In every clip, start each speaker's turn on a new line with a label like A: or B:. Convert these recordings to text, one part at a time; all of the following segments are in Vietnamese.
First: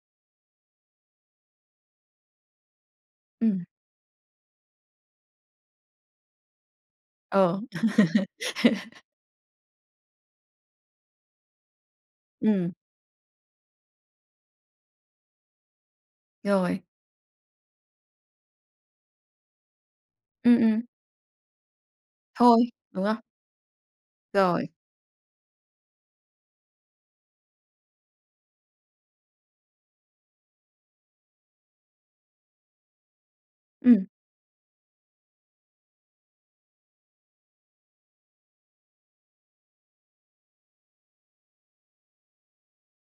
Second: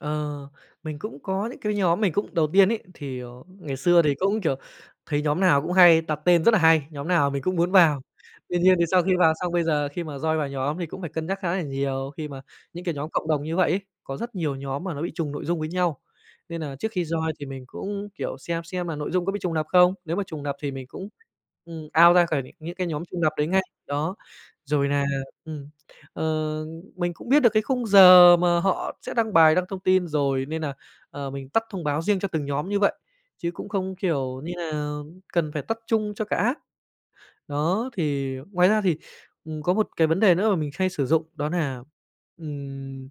A: Ờ, mình cũng có những cái nhóm mình cũng đầu tiên ấy, thì, à,
B: Ừm.
A: ngày xưa thì cũng, kiểu, thấy nhóm nào cũng hay đặt tên rất nà hay, nhóm nào mình cũng
B: Ờ.
A: muốn vào. Tuy nhiên thì sau khi vào xong, bây giờ khi mà join vào nhóm thì cũng phải cân nhắc khá là nhiều khi mà
B: Ừm.
A: những cái nhóm cộng đồng như vậy ấy. Có rất nhiều nhóm mà nó bị trùng nội dung với nhau, nên nà
B: Rồi.
A: trước khi join thì mình cũng, kiểu, xem xem nà nội dung có bị trùng lặp không. Nếu mà trùng lặp
B: Ừm,
A: thì
B: ừm.
A: mình cũng, ừm, out ra khỏi
B: Thôi,
A: những cái nhóm
B: đúng không?
A: trùng lặp đấy ngay. Đó.
B: Rồi.
A: Rồi nà, ừm, ờ, mình cũng biết được cái khung giờ mà họ sẽ đăng bài, đăng thông tin rồi, nên nà, ờ, mình tắt thông báo riêng cho từng nhóm như vậy. Chứ cũng không,
B: Ừm.
A: kiểu như nà, cần phải tắt chung cho cả app. Đó, thì ngoài ra thì, ừm, có một cái vấn đề nữa mà mình hay sử dụng, đó nà, ừm,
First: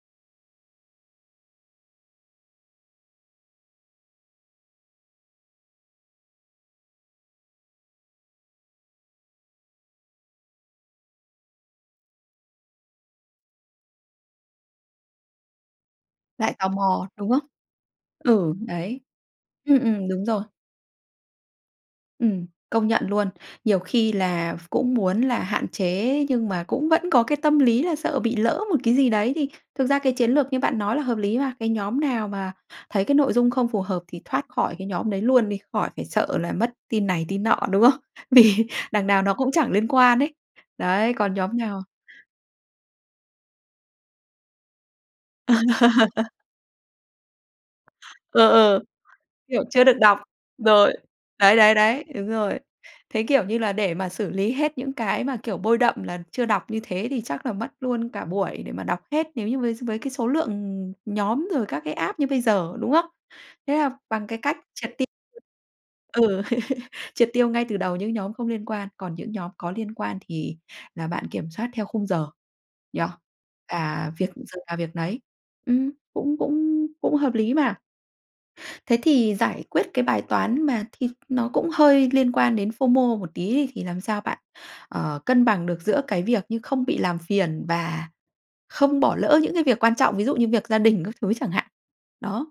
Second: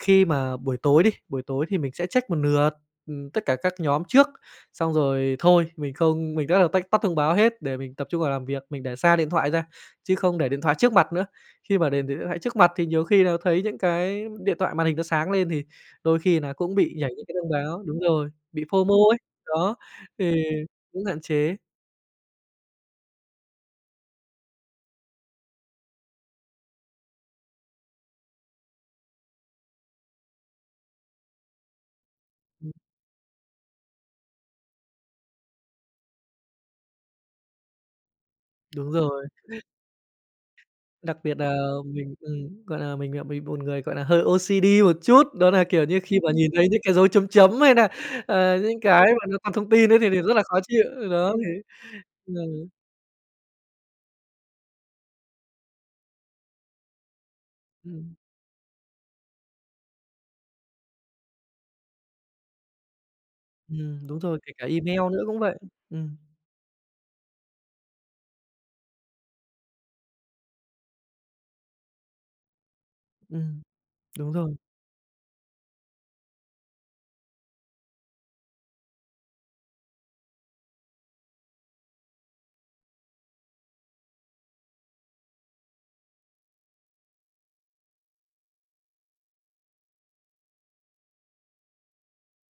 A: khi mà buổi tối đi, buổi tối thì mình sẽ check một lượt, ừm, tất cả các nhóm trước. Xong rồi thôi mình không mình rất là tách tắt thông báo hết để mình tập trung vào làm việc, mình để xa điện thoại ra chứ không để điện thoại trước mặt nữa. Khi mà để để điện thoại trước mặt thì nhiều khi nà thấy những cái điện thoại màn hình nó sáng lên, thì đôi khi nà
B: Lại tò
A: cũng bị
B: mò,
A: nhảy những
B: đúng
A: cái
B: không?
A: thông báo đúng rồi,
B: Ừ,
A: bị FOMO
B: đấy.
A: ấy. Đó,
B: Ừm, ừm, đúng
A: thì
B: rồi.
A: cũng hạn chế.
B: Ừm, công nhận luôn. Nhiều khi là v cũng muốn là hạn chế, nhưng mà cũng vẫn có cái tâm lý là sợ bị lỡ một cái gì đấy, thì thực ra cái chiến lược như bạn nói là hợp lý mà. Cái nhóm nào mà
A: Ừm.
B: thấy cái nội dung không phù hợp thì thoát khỏi cái nhóm đấy luôn đi, khỏi phải sợ là mất tin này tin nọ, đúng không? Vì
A: Đúng
B: đằng nào
A: rồi.
B: nó cũng chẳng liên quan ấy. Đấy,
A: Đặc
B: còn
A: biệt nà,
B: nhóm nào
A: mình ừm, gọi là, mình là bị bột người, gọi là, hơi OCD một chút. Đó nà, kiểu như, khi mà nhìn thấy những cái dấu chấm chấm hay nà,
B: Ừ,
A: ờ, những
B: ừ.
A: cái mà nó còn
B: Kiểu,
A: thông
B: chưa
A: tin
B: được
A: ấy, thì
B: đọc
A: thì rất là khó chịu.
B: rồi,
A: Đó,
B: đấy,
A: thế,
B: đấy, đấy. Đúng
A: ờ
B: rồi. Thế, kiểu như là, để mà xử lý hết những cái mà, kiểu, bôi đậm là chưa đọc như thế, thì chắc là mất luôn
A: Ừm.
B: cả buổi để mà đọc hết nếu như với với cái số lượng, ừm, nhóm rồi các cái app như bây giờ, đúng không? Thế là
A: Ừm, đúng
B: bằng cái
A: rồi, kể
B: cách
A: cả
B: triệt
A: email
B: ti
A: nữa cũng vậy. Ừm.
B: ừ, triệt tiêu ngay từ đầu những nhóm không liên quan, còn những nhóm có liên quan thì là bạn kiểm soát theo khung giờ nhỉ?
A: Ừm,
B: À, việc
A: đúng
B: giờ
A: rồi.
B: nào việc nấy. Ừm, cũng cũng cũng hợp lý mà. Thế thì giải quyết cái bài toán mà thì nó cũng hơi liên quan đến FOMO một tí đi, thì làm sao bạn, ờ, cân bằng được giữa cái việc như không bị làm phiền và không bỏ lỡ những cái việc quan trọng? Ví dụ như việc gia đình các thứ chẳng hạn. Đó.